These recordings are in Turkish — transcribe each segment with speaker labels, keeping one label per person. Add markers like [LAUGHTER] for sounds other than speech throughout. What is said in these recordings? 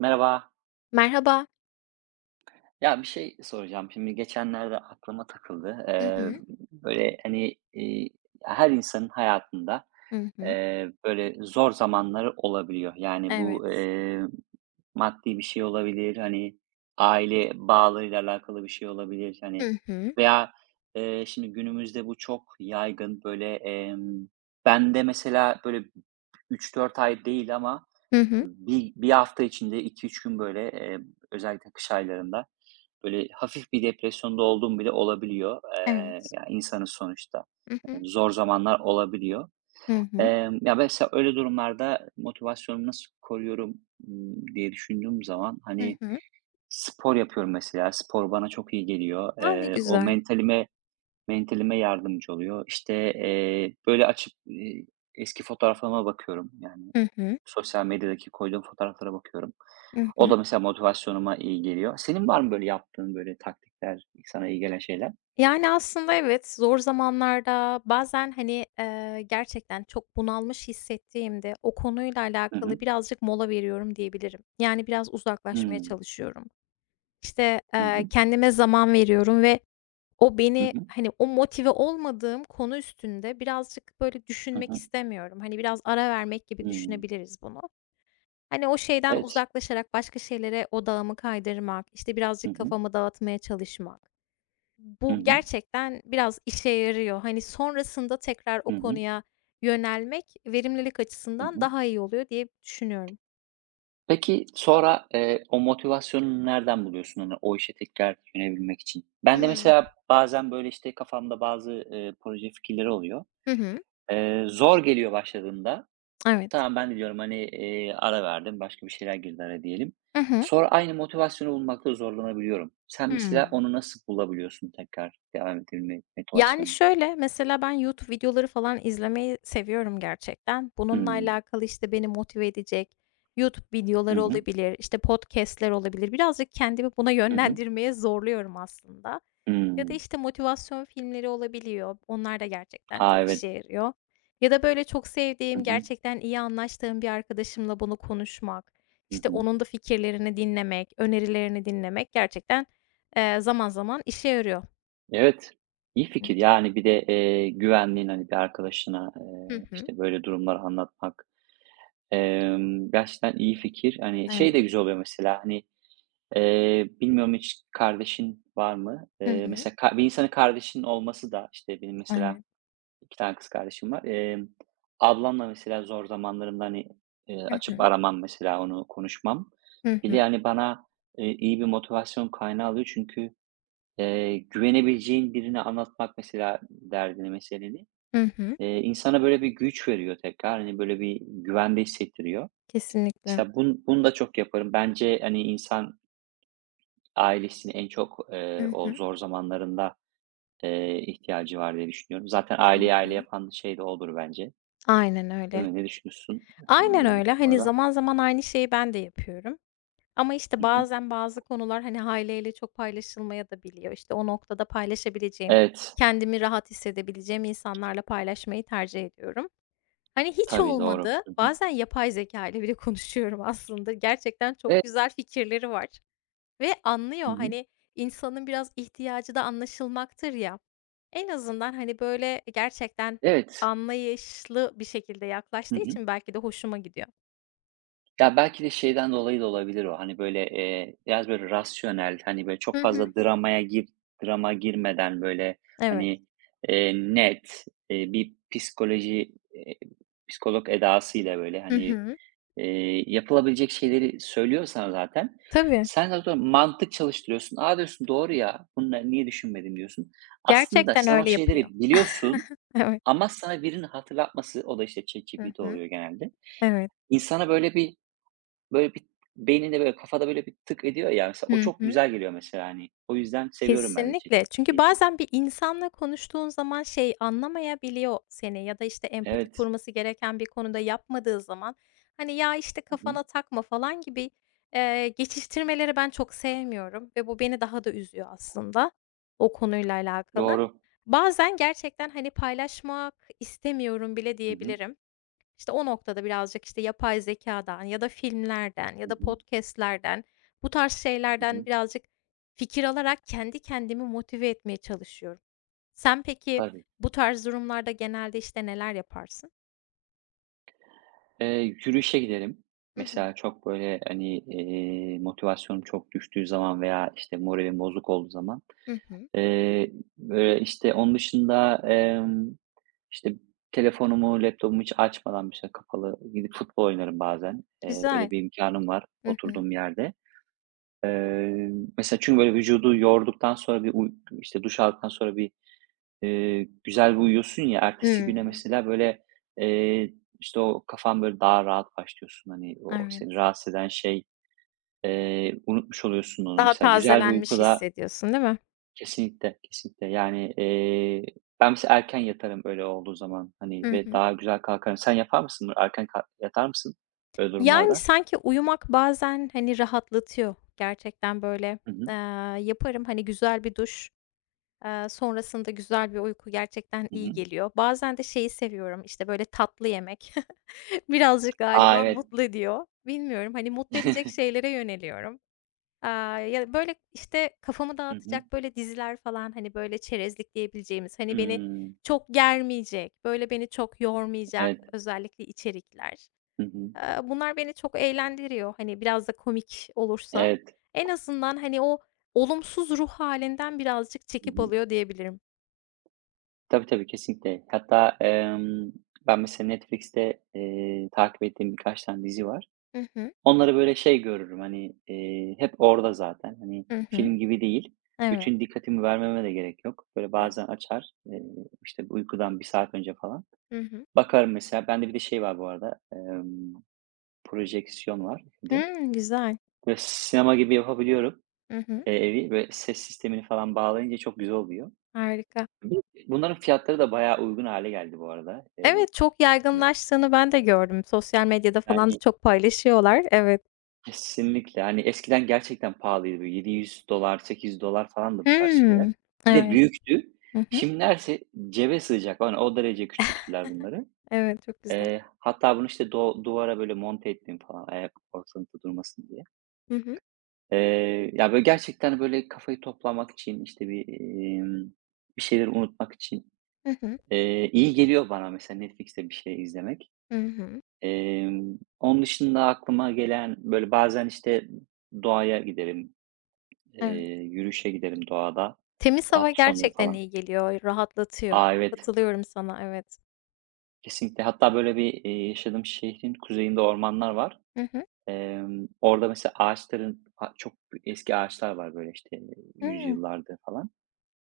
Speaker 1: Merhaba.
Speaker 2: Merhaba.
Speaker 1: Ya bir şey soracağım. Şimdi geçenlerde aklıma takıldı.
Speaker 2: Hı hı.
Speaker 1: Böyle hani, her insanın hayatında,
Speaker 2: Hı hı.
Speaker 1: böyle zor zamanları olabiliyor. Yani bu,
Speaker 2: Evet.
Speaker 1: maddi bir şey olabilir, hani, aile bağlarıyla alakalı bir şey olabilir, hani,
Speaker 2: Hı hı.
Speaker 1: veya, şimdi günümüzde bu çok yaygın. Böyle, ben de mesela böyle 3-4 ay değil ama
Speaker 2: Hı hı.
Speaker 1: bir hafta içinde 2-3 gün böyle, özellikle kış aylarında, böyle, hafif bir depresyonda olduğum bile olabiliyor.
Speaker 2: Evet.
Speaker 1: Ya, insanız sonuçta.
Speaker 2: Hı hı.
Speaker 1: Hani, zor zamanlar olabiliyor.
Speaker 2: Hı hı.
Speaker 1: Ya, mesela öyle durumlarda motivasyonumu nasıl koruyorum, diye düşündüğüm zaman,
Speaker 2: Hı
Speaker 1: hani,
Speaker 2: hı.
Speaker 1: spor yapıyorum mesela. Spor bana çok iyi geliyor.
Speaker 2: A, ne
Speaker 1: O
Speaker 2: güzel.
Speaker 1: mentalime yardımcı oluyor. İşte, böyle, açıp, eski fotoğraflarıma bakıyorum yani.
Speaker 2: Hı hı.
Speaker 1: Sosyal medyadaki koyduğum fotoğraflara bakıyorum.
Speaker 2: Hı
Speaker 1: O
Speaker 2: hı.
Speaker 1: da mesela motivasyonuma iyi geliyor. Senin var mı böyle yaptığın böyle taktikler, sana iyi gelen şeyler?
Speaker 2: Yani, aslında evet, zor zamanlarda bazen, hani, gerçekten çok bunalmış hissettiğimde o konuyla
Speaker 1: Hı hı.
Speaker 2: alakalı birazcık mola veriyorum diyebilirim. Yani, biraz uzaklaşmaya
Speaker 1: Hımm.
Speaker 2: çalışıyorum. İşte,
Speaker 1: Hı hı.
Speaker 2: kendime zaman veriyorum ve o
Speaker 1: Hı
Speaker 2: beni,
Speaker 1: hı.
Speaker 2: hani, o motive olmadığım konu üstünde birazcık, böyle,
Speaker 1: Hı
Speaker 2: düşünmek
Speaker 1: hı.
Speaker 2: istemiyorum. Hani, biraz ara vermek gibi
Speaker 1: Hımm.
Speaker 2: düşünebiliriz bunu. Hani, o şeyden
Speaker 1: Evet.
Speaker 2: uzaklaşarak başka şeylere odağımı kaydırmak, işte,
Speaker 1: Hı
Speaker 2: birazcık
Speaker 1: hı.
Speaker 2: kafamı dağıtmaya çalışmak.
Speaker 1: Hı
Speaker 2: Bu
Speaker 1: hı.
Speaker 2: gerçekten biraz işe yarıyor. Hani, sonrasında tekrar o
Speaker 1: Hı hı.
Speaker 2: konuya yönelmek verimlilik
Speaker 1: Hı
Speaker 2: açısından
Speaker 1: hı.
Speaker 2: daha iyi oluyor diye düşünüyorum.
Speaker 1: Peki sonra, o motivasyonu nereden buluyorsun? Hani, o işe tekrar yönelebilmek için? Ben de
Speaker 2: Hımm.
Speaker 1: mesela bazen böyle, işte, kafamda bazı, proje fikirleri oluyor.
Speaker 2: Hı hı.
Speaker 1: Zor geliyor başladığında.
Speaker 2: Evet.
Speaker 1: Tamam, ben de diyorum, hani, ara verdim, başka bir şeyler girdi araya diyelim.
Speaker 2: Hı hı.
Speaker 1: Sonra aynı motivasyonu bulmakta zorlanabiliyorum. Sen mesela
Speaker 2: Hımm.
Speaker 1: onu nasıl bulabiliyorsun tekrar devam edebilme
Speaker 2: Yani,
Speaker 1: motivasyonunu?
Speaker 2: şöyle, mesela ben YouTube videoları falan izlemeyi seviyorum gerçekten. Bununla
Speaker 1: Hımm.
Speaker 2: alakalı, işte, beni motive edecek YouTube
Speaker 1: Hı
Speaker 2: videoları
Speaker 1: hı.
Speaker 2: olabilir, işte, podcast'ler olabilir. Birazcık kendimi buna
Speaker 1: Hı hı.
Speaker 2: yönlendirmeye zorluyorum aslında. Ya da,
Speaker 1: Hımm.
Speaker 2: işte, motivasyon filmleri olabiliyor. Onlar da gerçekten
Speaker 1: A,
Speaker 2: çok
Speaker 1: evet.
Speaker 2: işe yarıyor. Ya da, böyle, çok
Speaker 1: Hı
Speaker 2: sevdiğim,
Speaker 1: hı.
Speaker 2: gerçekten iyi anlaştığım bir arkadaşımla bunu konuşmak,
Speaker 1: Hı
Speaker 2: işte,
Speaker 1: hı.
Speaker 2: onun da fikirlerini dinlemek, önerilerini dinlemek gerçekten, zaman zaman işe yarıyor.
Speaker 1: Evet, İyi
Speaker 2: Hı
Speaker 1: fikir.
Speaker 2: hı.
Speaker 1: Yani bir de, güvendiğin, hani, bir arkadaşına,
Speaker 2: Hı hı.
Speaker 1: işte, böyle durumları anlatmak, gerçekten iyi fikir. Hani, şey
Speaker 2: Evet.
Speaker 1: de güzel oluyor mesela, hani, bilmiyorum hiç kardeşin var mı?
Speaker 2: Hı hı.
Speaker 1: Mesela bir insanın kardeşinin olması da, işte, benim mesela
Speaker 2: Evet.
Speaker 1: 2 tane kız kardeşim var. Ablamla mesela zor zamanlarımda, hani,
Speaker 2: Hı
Speaker 1: açıp
Speaker 2: hı.
Speaker 1: aramam mesela onu, konuşmam.
Speaker 2: Hı
Speaker 1: Bir de,
Speaker 2: hı.
Speaker 1: hani, bana, iyi bir motivasyon kaynağı oluyor çünkü, güvenebileceğin birine anlatmak mesela derdini, meseleni,
Speaker 2: Hı hı.
Speaker 1: insana böyle bir güç veriyor tekrar. Hani, böyle bir güvende hissettiriyor.
Speaker 2: Kesinlikle.
Speaker 1: Mesela bunu da çok yaparım. Bence, hani, insan ailesini en çok,
Speaker 2: Hı
Speaker 1: o
Speaker 2: hı.
Speaker 1: zor zamanlarında, ihtiyacı var diye düşünüyorum. Zaten
Speaker 2: Hı
Speaker 1: aileyi aile
Speaker 2: hı.
Speaker 1: yapan şey de odur bence,
Speaker 2: Aynen öyle.
Speaker 1: değil mi? Ne düşünüyorsun? ııı,
Speaker 2: Aynen
Speaker 1: Bu
Speaker 2: öyle. Hani,
Speaker 1: konuda?
Speaker 2: zaman zaman aynı şeyi ben de yapıyorum ama, işte,
Speaker 1: Hı hı.
Speaker 2: bazen bazı konular, hani, aileyle çok paylaşılmaya da biliyor. İşte, o noktada paylaşabileceğim,
Speaker 1: Evet,
Speaker 2: kendimi rahat hissedebileceğim insanlarla paylaşmayı tercih ediyorum. Hani, hiç
Speaker 1: tabii, doğru.
Speaker 2: olmadı,
Speaker 1: Hı hı.
Speaker 2: bazen yapay zeka ile bile [LAUGHS] konuşuyorum aslında. Gerçekten çok
Speaker 1: Evet.
Speaker 2: güzel fikirleri var. Ve
Speaker 1: Hı
Speaker 2: anlıyor,
Speaker 1: hı.
Speaker 2: hani, insanın biraz ihtiyacı da anlaşılmaktır ya. En azından, hani, böyle, gerçekten
Speaker 1: Evet.
Speaker 2: anlayışlı bir şekilde
Speaker 1: Hı
Speaker 2: yaklaştığı
Speaker 1: hı.
Speaker 2: için belki de hoşuma gidiyor.
Speaker 1: Ya, belki de şeyden dolayı da olabilir o, hani, böyle, biraz böyle rasyonel, hani, böyle
Speaker 2: Hı
Speaker 1: çok
Speaker 2: hı.
Speaker 1: fazla dramaya drama girmeden böyle,
Speaker 2: Evet.
Speaker 1: hani, net, bir psikolog edasıyla böyle,
Speaker 2: Hı
Speaker 1: hani,
Speaker 2: hı.
Speaker 1: Yapılabilecek şeyleri söylüyor sana zaten.
Speaker 2: Tabii.
Speaker 1: Sen zaten mantık çalıştırıyorsun. "A!" diyorsun, "Doğru ya, bunları niye düşünmedim?" diyorsun. Aslında
Speaker 2: Gerçekten
Speaker 1: sen o
Speaker 2: öyle yapıyor.
Speaker 1: şeyleri biliyorsun
Speaker 2: [LAUGHS] Evet.
Speaker 1: ama sana birinin hatırlatması, o da işte
Speaker 2: Hı
Speaker 1: ChatGPT
Speaker 2: hı.
Speaker 1: oluyor genelde.
Speaker 2: Evet.
Speaker 1: İnsana böyle bir beyninde, böyle kafada böyle bir tık ediyor ya, mesela o
Speaker 2: Hı
Speaker 1: çok
Speaker 2: hı.
Speaker 1: güzel geliyor mesela, hani. O yüzden seviyorum ben de
Speaker 2: Kesinlikle. Çünkü
Speaker 1: ChatGPT'yi.
Speaker 2: bazen bir insanla konuştuğun zaman şey anlamayabiliyor seni ya da, işte, empati
Speaker 1: Evet.
Speaker 2: kurması gereken bir konuda yapmadığı zaman, hani, "Ya, işte,
Speaker 1: Hı hı.
Speaker 2: kafana takma." falan gibi, geçiştirmeleri ben çok sevmiyorum ve bu beni daha da üzüyor aslında o konuyla alakalı.
Speaker 1: Doğru.
Speaker 2: Bazen gerçekten, hani, paylaşmak istemiyorum bile
Speaker 1: Hı hı.
Speaker 2: diyebilirim. İşte o noktada birazcık, işte, yapay zekâdan ya da filmlerden
Speaker 1: Hı
Speaker 2: ya da
Speaker 1: hı.
Speaker 2: podcast'lerden, bu tarz
Speaker 1: Hı
Speaker 2: şeylerden
Speaker 1: hı.
Speaker 2: birazcık fikir alarak kendi kendimi motive etmeye çalışıyorum. Sen peki
Speaker 1: Tabii.
Speaker 2: bu tarz durumlarda genelde, işte, neler yaparsın?
Speaker 1: Yürüyüşe giderim.
Speaker 2: Hı hı.
Speaker 1: Mesela çok böyle, hani, motivasyonum çok düştüğü zaman veya, işte, moralim bozuk olduğu zaman.
Speaker 2: Hı hı.
Speaker 1: Eee, Böyle, işte, onun dışında, işte, telefonumu, laptopumu hiç açmadan, bir şey kapalı gidip futbol oynarım bazen. Öyle
Speaker 2: Güzel.
Speaker 1: bir imkânım var
Speaker 2: Hı hı.
Speaker 1: oturduğum yerde. Eee, Mesela çünkü böyle vücudu yorduktan sonra bir işte, duş aldıktan sonra bir güzel bir uyuyorsun ya, ertesi güne
Speaker 2: Hımm.
Speaker 1: mesela böyle, eee, işte, o kafan böyle daha rahat başlıyorsun. Hani, o seni
Speaker 2: Evet.
Speaker 1: rahatsız eden şey, unutmuş oluyorsun onu
Speaker 2: Daha
Speaker 1: mesela. Güzel bir uyku
Speaker 2: tazelenmiş
Speaker 1: da
Speaker 2: hissediyorsun, değil mi?
Speaker 1: kesinlikle, kesinlikle. Yani, ben mesela erken yatarım öyle olduğu zaman, hani,
Speaker 2: Hı
Speaker 1: ve
Speaker 2: hı.
Speaker 1: daha güzel kalkarım. Sen yapar mısın bunu? Erken yatar mısın böyle
Speaker 2: Yani,
Speaker 1: durumlarda?
Speaker 2: sanki uyumak bazen, hani, rahatlatıyor. Gerçekten böyle,
Speaker 1: Hı hı.
Speaker 2: eee, yaparım, hani, güzel bir duş. Sonrasında güzel bir uyku gerçekten
Speaker 1: Hı
Speaker 2: iyi
Speaker 1: hı.
Speaker 2: geliyor. Bazen de şeyi seviyorum, işte, böyle, tatlı yemek [LAUGHS] birazcık
Speaker 1: A,
Speaker 2: galiba
Speaker 1: evet.
Speaker 2: mutlu ediyor. Bilmiyorum, hani, mutlu edecek
Speaker 1: [LAUGHS]
Speaker 2: şeylere yöneliyorum. Aaa, ya, böyle, işte, kafamı
Speaker 1: Hı hı.
Speaker 2: dağıtacak, böyle, diziler falan, hani, böyle, çerezlik diyebileceğimiz, hani, beni
Speaker 1: Hımm.
Speaker 2: çok germeyecek, böyle, beni çok yormayacak
Speaker 1: Evet.
Speaker 2: özellikle içerikler.
Speaker 1: Hı hı.
Speaker 2: Bunlar beni çok eğlendiriyor, hani, biraz da komik olursa.
Speaker 1: Evet.
Speaker 2: En azından, hani, o olumsuz ruh halinden birazcık
Speaker 1: Hı
Speaker 2: çekip
Speaker 1: hı.
Speaker 2: alıyor diyebilirim.
Speaker 1: Tabii, tabii, kesinlikle. Hatta, ben mesela Netflix'te, takip ettiğim birkaç tane dizi var.
Speaker 2: Hı hı.
Speaker 1: Onları böyle şey görürüm, hani, hep orada zaten. Hani,
Speaker 2: Hı hı.
Speaker 1: film gibi değil.
Speaker 2: Evet,
Speaker 1: Bütün dikkatimi vermeme de gerek yok. Böyle
Speaker 2: evet.
Speaker 1: bazen açar, işte, uykudan bir saat önce falan.
Speaker 2: Hı hı.
Speaker 1: Bakarım mesela. Bende bir de şey var bu arada, projeksiyon var bir de.
Speaker 2: Hımm, güzel.
Speaker 1: Böyle sinema gibi yapabiliyorum,
Speaker 2: Hı hı.
Speaker 1: evi ve ses sistemini falan bağlayınca çok güzel oluyor.
Speaker 2: Harika.
Speaker 1: Bir Bunların fiyatları da bayağı uygun hale geldi bu arada. Bu
Speaker 2: Evet, çok yaygınlaştığını ben de gördüm. Sosyal medyada falan da
Speaker 1: Yani,
Speaker 2: çok paylaşıyorlar. Evet.
Speaker 1: kesinlikle. Hani, eskiden gerçekten pahalıydı. Böyle $700, $800 falandı bu tarz şeyler.
Speaker 2: Hımm.
Speaker 1: Bir de
Speaker 2: Evet.
Speaker 1: büyüktü.
Speaker 2: Hı hı.
Speaker 1: Şimdi neredeyse cebe sığacak falan, o derece küçülttüler bunları.
Speaker 2: Evet, çok güzel.
Speaker 1: Hatta bunu, işte, duvara böyle monte ettim falan ayak ortalıkta durmasın diye.
Speaker 2: Hı hı.
Speaker 1: Ya, böyle gerçekten böyle kafayı toplamak için, işte, bir şeyleri unutmak için,
Speaker 2: Hı hı.
Speaker 1: iyi geliyor bana mesela Netflix'te bir şey izlemek.
Speaker 2: Hı hı.
Speaker 1: Onun dışında aklıma gelen, böyle, bazen, işte, doğaya giderim. Eee,
Speaker 2: Evet.
Speaker 1: Yürüyüşe giderim doğada,
Speaker 2: Temiz hava
Speaker 1: hafta sonları
Speaker 2: gerçekten
Speaker 1: falan.
Speaker 2: iyi geliyor, rahatlatıyor.
Speaker 1: A, evet,
Speaker 2: Katılıyorum sana, evet.
Speaker 1: kesinlikle. Hatta böyle bir, yaşadığım şehrin kuzeyinde ormanlar var.
Speaker 2: Hı hı.
Speaker 1: Orada mesela ağaçların a çok eski ağaçlar var böyle, işte,
Speaker 2: Hımm.
Speaker 1: yüzyıllardır falan.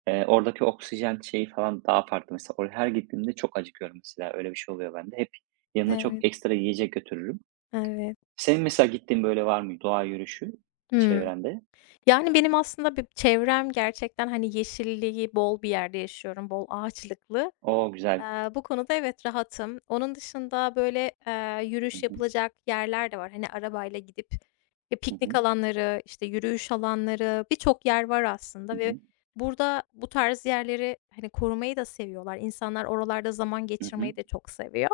Speaker 1: Oradaki oksijen şeyi falan daha farklı. Mesela oraya her gittiğimde çok acıkıyorum mesela. Öyle bir şey oluyor bende. Hep yanımda
Speaker 2: Evet,
Speaker 1: çok ekstra yiyecek götürürüm.
Speaker 2: evet.
Speaker 1: Senin mesela gittiğin böyle var mı doğa yürüyüşü
Speaker 2: Hımm.
Speaker 1: çevrende?
Speaker 2: Yani, benim aslında bir çevrem gerçekten, hani, yeşilliği bol bir yerde yaşıyorum, bol ağaçlıklı.
Speaker 1: O, güzel.
Speaker 2: Bu konuda evet, rahatım. Onun dışında, böyle,
Speaker 1: Hı
Speaker 2: yürüyüş
Speaker 1: hı.
Speaker 2: yapılacak yerler de var. Hani, arabayla gidip, ya,
Speaker 1: Hı
Speaker 2: piknik
Speaker 1: hı.
Speaker 2: alanları, işte, yürüyüş alanları, birçok yer var
Speaker 1: Hı
Speaker 2: aslında ve
Speaker 1: hı.
Speaker 2: burada bu tarz yerleri, hani, korumayı da seviyorlar. İnsanlar oralarda zaman
Speaker 1: Hı hı.
Speaker 2: geçirmeyi de çok seviyor.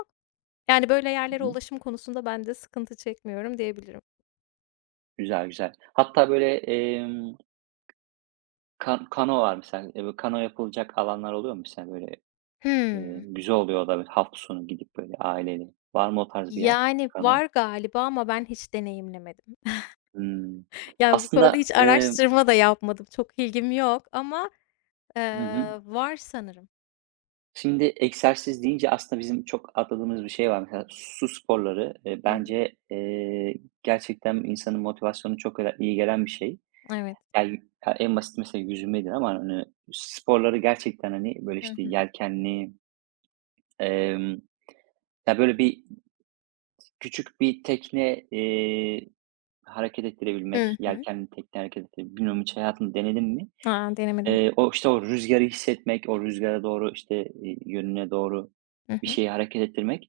Speaker 2: Yani, böyle
Speaker 1: Hı
Speaker 2: yerlere
Speaker 1: hı.
Speaker 2: ulaşım konusunda ben de sıkıntı çekmiyorum diyebilirim.
Speaker 1: Güzel, güzel. Hatta böyle, kano var mesela. Böyle kano yapılacak alanlar oluyor mu mesela böyle?
Speaker 2: Hımm,
Speaker 1: Güzel oluyor da böyle hafta sonu gidip böyle aileyle. Var mı o tarz bir yer?
Speaker 2: yani,
Speaker 1: Kano.
Speaker 2: var galiba ama ben hiç deneyimlemedim. [LAUGHS]
Speaker 1: Hımm.
Speaker 2: Yani, bu konuda
Speaker 1: Aslında,
Speaker 2: hiç araştırma da yapmadım. Çok ilgim yok ama
Speaker 1: Hı hı.
Speaker 2: Var sanırım.
Speaker 1: Şimdi egzersiz deyince aslında bizim çok atladığımız bir şey var. Mesela su sporları,
Speaker 2: Hı hı.
Speaker 1: bence, gerçekten insanın motivasyonu çok iyi gelen bir şey.
Speaker 2: Evet.
Speaker 1: Yani, ya, en basit mesela yüzmedir ama hani sporları gerçekten hani böyle
Speaker 2: Hı
Speaker 1: işte
Speaker 2: hı.
Speaker 1: yelkenli, Ya, böyle bir küçük bir tekne, hareket
Speaker 2: Hı
Speaker 1: ettirebilmek,
Speaker 2: hı.
Speaker 1: yelkenli tekne hareket ettirebilmek, bilmiyorum hiç hayatında denedin mi?
Speaker 2: A, denemedim.
Speaker 1: O, işte, o rüzgarı hissetmek, o rüzgara doğru, işte, yönüne doğru
Speaker 2: Hı
Speaker 1: bir
Speaker 2: hı.
Speaker 1: şeyi hareket ettirmek,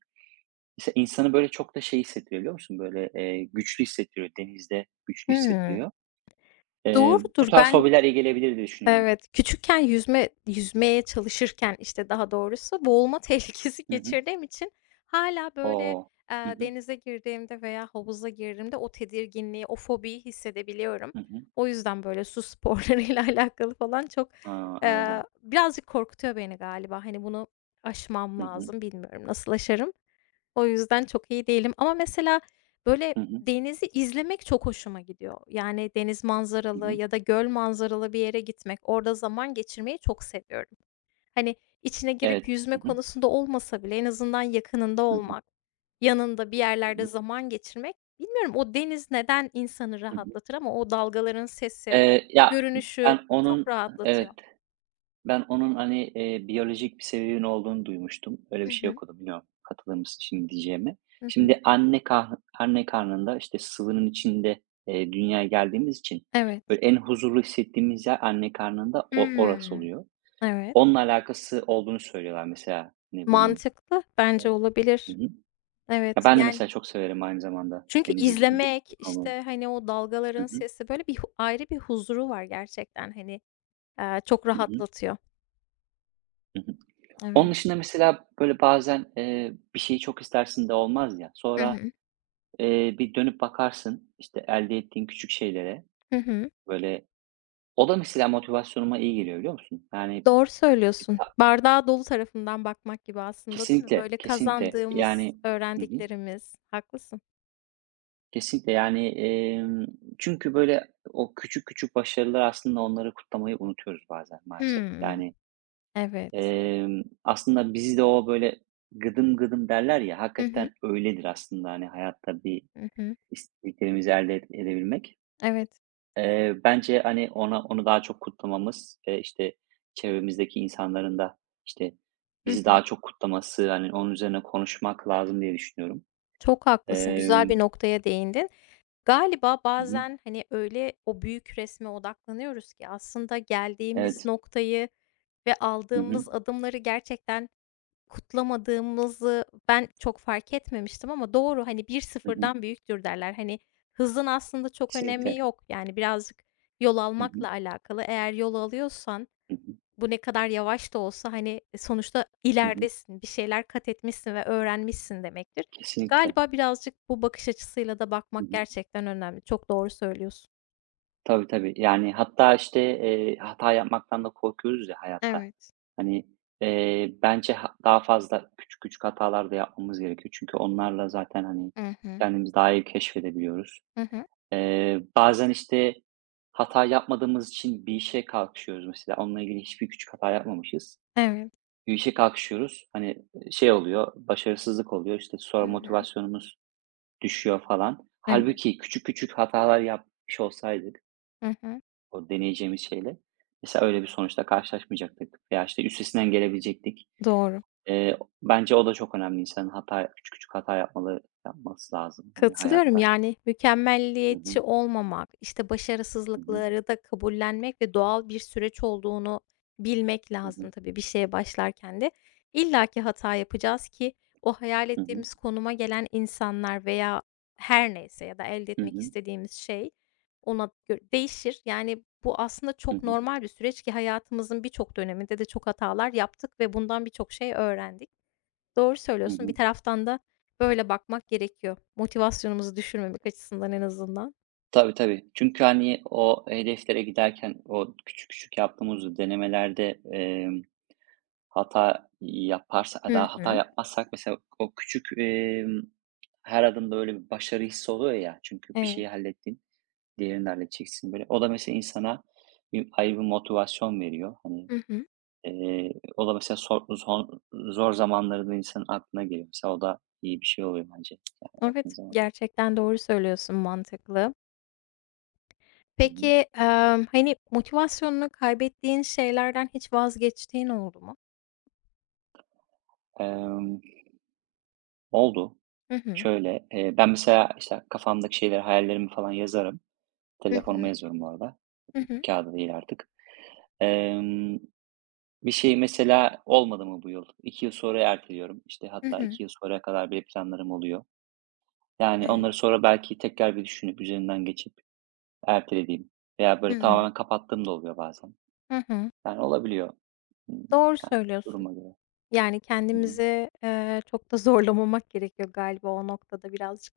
Speaker 1: mesela insanı böyle çok da şey hissettiriyor, biliyor musun? Böyle, güçlü hissettiriyor, denizde güçlü
Speaker 2: Hımm.
Speaker 1: hissettiriyor. Bu
Speaker 2: Doğrudur.
Speaker 1: tarz hobiler iyi gelebilir diye düşünüyorum.
Speaker 2: Evet, küçükken yüzme yüzmeye çalışırken, işte, daha doğrusu boğulma [LAUGHS] tehlikesi
Speaker 1: Hı hı.
Speaker 2: geçirdiğim için hala böyle,
Speaker 1: O! Hı hı.
Speaker 2: denize girdiğimde veya havuza girdiğimde o tedirginliği, o fobiyi hissedebiliyorum.
Speaker 1: Hı hı.
Speaker 2: O yüzden, böyle, su sporlarıyla [LAUGHS] alakalı falan çok,
Speaker 1: Ha, anladım.
Speaker 2: birazcık korkutuyor beni galiba. Hani, bunu aşmam
Speaker 1: Hı hı.
Speaker 2: lazım. Bilmiyorum nasıl aşarım. O yüzden çok iyi değilim ama mesela, böyle
Speaker 1: Hı hı.
Speaker 2: denizi izlemek çok hoşuma gidiyor. Yani deniz
Speaker 1: Hı
Speaker 2: manzaralı
Speaker 1: hı.
Speaker 2: ya da göl manzaralı bir yere gitmek, orada zaman geçirmeyi çok seviyorum. Hani, içine
Speaker 1: Evet.
Speaker 2: girip yüzme
Speaker 1: Hı hı.
Speaker 2: konusunda olmasa bile en azından yakınında
Speaker 1: Hı hı.
Speaker 2: olmak, yanında bir
Speaker 1: Hı
Speaker 2: yerlerde
Speaker 1: hı.
Speaker 2: zaman geçirmek, bilmiyorum o deniz neden insanı
Speaker 1: Hı hı.
Speaker 2: rahatlatır ama o dalgaların sesi,
Speaker 1: Ya,
Speaker 2: görünüşü
Speaker 1: ben
Speaker 2: çok
Speaker 1: onun Evet,
Speaker 2: rahatlatıyor.
Speaker 1: ben onun, hani, biyolojik bir sebebinin olduğunu duymuştum. Öyle
Speaker 2: Hı
Speaker 1: bir şey
Speaker 2: hı.
Speaker 1: okudum. Bilmiyorum katılır mısın şimdi diyeceğime.
Speaker 2: Hı hı.
Speaker 1: Şimdi anne anne karnında, işte, sıvının içinde, dünyaya geldiğimiz için,
Speaker 2: Evet.
Speaker 1: böyle, en huzurlu hissettiğimiz yer anne karnında orası
Speaker 2: Hımm.
Speaker 1: oluyor.
Speaker 2: Evet.
Speaker 1: Onunla alakası olduğunu söylüyorlar mesela, hani, bunun.
Speaker 2: Mantıklı. Bence
Speaker 1: Eee Hı
Speaker 2: olabilir.
Speaker 1: hı. Ya,
Speaker 2: Evet.
Speaker 1: ben de
Speaker 2: Yani.
Speaker 1: mesela çok severim aynı zamanda
Speaker 2: Çünkü
Speaker 1: denizi. [UNINTELLIGIBLE]
Speaker 2: izlemek,
Speaker 1: Hı hı.
Speaker 2: işte, hani, o
Speaker 1: Hı
Speaker 2: dalgaların
Speaker 1: hı.
Speaker 2: sesi, böyle, bir hu ayrı bir huzuru var gerçekten, hani, çok
Speaker 1: Hı hı.
Speaker 2: rahatlatıyor. Evet.
Speaker 1: Onun dışında mesela, böyle, bazen, bir şeyi çok istersin de olmaz ya,
Speaker 2: Hı
Speaker 1: sonra,
Speaker 2: hı.
Speaker 1: bir dönüp bakarsın, işte, elde ettiğin küçük şeylere,
Speaker 2: Hı hı.
Speaker 1: böyle, o da mesela motivasyonuma iyi geliyor, biliyor musun? Yani,
Speaker 2: Doğru
Speaker 1: bir
Speaker 2: söylüyorsun.
Speaker 1: ta
Speaker 2: Bardağa dolu tarafından bakmak gibi aslında, değil mi?
Speaker 1: kesinlikle,
Speaker 2: Böyle
Speaker 1: kesinlikle,
Speaker 2: kazandığımız,
Speaker 1: yani. Hı hı.
Speaker 2: öğrendiklerimiz. Haklısın.
Speaker 1: Kesinlikle, yani, çünkü, böyle, o küçük küçük başarılar aslında onları kutlamayı unutuyoruz bazen maalesef.
Speaker 2: Hımm.
Speaker 1: Yani,
Speaker 2: Evet.
Speaker 1: aslında bizi de o, böyle, "gıdım gıdım" derler ya,
Speaker 2: Hı hı.
Speaker 1: hakikaten öyledir aslında, hani, hayatta bir
Speaker 2: Hı hı.
Speaker 1: İstediklerimizi elde edebilmek.
Speaker 2: Evet.
Speaker 1: Bence, hani, onu daha çok kutlamamız, işte, çevremizdeki insanların da, işte,
Speaker 2: Hı
Speaker 1: bizi
Speaker 2: hı.
Speaker 1: daha çok kutlaması, hani, onun üzerine konuşmak lazım diye düşünüyorum.
Speaker 2: Çok haklısın, güzel
Speaker 1: Emm
Speaker 2: bir noktaya değindin. Galiba
Speaker 1: Hı hı.
Speaker 2: bazen, hani, öyle o büyük resme odaklanıyoruz ki aslında geldiğimiz
Speaker 1: Evet.
Speaker 2: noktayı ve
Speaker 1: Hı hı.
Speaker 2: aldığımız adımları gerçekten kutlamadığımızı ben çok fark etmemiştim ama doğru, hani, "Bir
Speaker 1: Hı hı.
Speaker 2: sıfırdan büyüktür." derler. Hani, hızın aslında çok
Speaker 1: Kesinlikle.
Speaker 2: önemi yok. Yani, birazcık yol
Speaker 1: Hı hı.
Speaker 2: almakla alakalı. Eğer yol alıyorsan
Speaker 1: Hı hı.
Speaker 2: bu ne kadar yavaş da olsa, hani, sonuçta
Speaker 1: Hı hı.
Speaker 2: ileridesin, bir şeyler kat etmişsin ve öğrenmişsin demektir.
Speaker 1: Kesinlikle.
Speaker 2: Galiba birazcık bu bakış açısıyla da
Speaker 1: Hı
Speaker 2: bakmak
Speaker 1: hı.
Speaker 2: gerçekten önemli. Çok doğru söylüyorsun.
Speaker 1: Tabii, tabii. Yani, hatta, işte, hata yapmaktan da korkuyoruz ya hayatta.
Speaker 2: Evet.
Speaker 1: Hani, bence daha fazla küçük küçük hatalar da yapmamız gerekiyor. Çünkü onlarla zaten, hani,
Speaker 2: Hı hı.
Speaker 1: kendimizi daha iyi keşfedebiliyoruz.
Speaker 2: Hı hı.
Speaker 1: Bazen, işte, hata yapmadığımız için bir işe kalkışıyoruz mesela. Onunla ilgili hiçbir küçük hata yapmamışız.
Speaker 2: Evet.
Speaker 1: Bir işe kalkışıyoruz, hani, şey oluyor, başarısızlık oluyor, İşte sonra
Speaker 2: Hı hı.
Speaker 1: motivasyonumuz düşüyor falan.
Speaker 2: Evet.
Speaker 1: Halbuki küçük küçük hatalar yapmış olsaydık
Speaker 2: Hı hı.
Speaker 1: o deneyeceğimiz şeyle. Mesela öyle bir sonuçla karşılaşmayacaktık veya, işte, üstesinden gelebilecektik.
Speaker 2: Doğru.
Speaker 1: Eee, Bence o da çok önemli. İnsanın küçük küçük hata yapması lazım, hani,
Speaker 2: Katılıyorum.
Speaker 1: hayatta.
Speaker 2: Yani,
Speaker 1: Hı
Speaker 2: mükemmelliyetçi
Speaker 1: hı.
Speaker 2: olmamak, işte,
Speaker 1: Hı hı.
Speaker 2: başarısızlıkları da kabullenmek ve doğal bir süreç olduğunu bilmek
Speaker 1: Hı
Speaker 2: lazım
Speaker 1: hı.
Speaker 2: tabii bir şeye başlarken de. İlla ki hata yapacağız ki o hayal
Speaker 1: Hı hı.
Speaker 2: ettiğimiz konuma gelen insanlar veya her neyse ya da elde
Speaker 1: Hı
Speaker 2: etmek
Speaker 1: hı.
Speaker 2: istediğimiz şey ona değişir. Yani, bu aslında
Speaker 1: Hı
Speaker 2: çok
Speaker 1: hı.
Speaker 2: normal bir süreç ki hayatımızın birçok döneminde de çok hatalar yaptık ve bundan birçok şey öğrendik. Doğru
Speaker 1: Hı
Speaker 2: söylüyorsun. Bir
Speaker 1: hı.
Speaker 2: taraftan da böyle bakmak gerekiyor. Motivasyonumuzu düşürmemek açısından en azından.
Speaker 1: Tabii, tabii. Çünkü, hani, o hedeflere giderken o küçük küçük yaptığımız denemelerde, hata yaparsa
Speaker 2: Hı
Speaker 1: daha hata
Speaker 2: hı.
Speaker 1: yapmazsak mesela o küçük, her adımda öyle bir başarı hissi oluyor ya çünkü bir
Speaker 2: Evet.
Speaker 1: şeyi hallettin. Diğerini de halledeceksin böyle. O da mesela insana ayrı bir motivasyon veriyor. Hani,
Speaker 2: Hı hı.
Speaker 1: o da mesela sor zor zor zamanlarında insanın aklına geliyor. Mesela o da iyi bir şey oluyor bence yani baktığın
Speaker 2: Evet,
Speaker 1: zaman.
Speaker 2: gerçekten doğru söylüyorsun, mantıklı.
Speaker 1: Hı hı.
Speaker 2: Peki, hani, motivasyonunu kaybettiğin şeylerden hiç vazgeçtiğin oldu mu?
Speaker 1: Emm, Oldu.
Speaker 2: Hı hı.
Speaker 1: Şöyle, ben mesela, işte, kafamdaki şeyleri, hayallerimi falan yazarım.
Speaker 2: Hı
Speaker 1: Telefonuma
Speaker 2: hı.
Speaker 1: yazıyorum bu arada.
Speaker 2: Hı hı.
Speaker 1: Kağıda değil artık. Emm, Bir şey mesela olmadı mı bu yıl? 2 yıl sonra erteliyorum. İşte,
Speaker 2: Hı
Speaker 1: hatta
Speaker 2: hı.
Speaker 1: 2 yıl sonra kadar bir planlarım oluyor. Yani,
Speaker 2: Evet.
Speaker 1: onları sonra belki tekrar bir düşünüp, üzerinden geçip ertelediğim veya böyle
Speaker 2: Hımm.
Speaker 1: tamamen kapattığım da oluyor bazen.
Speaker 2: Hı hı.
Speaker 1: Yani, olabiliyor. Imm,
Speaker 2: Doğru
Speaker 1: Yani,
Speaker 2: söylüyorsun.
Speaker 1: duruma göre.
Speaker 2: Yani,
Speaker 1: Hı hı.
Speaker 2: kendimizi, çok da zorlamamak gerekiyor galiba o noktada birazcık.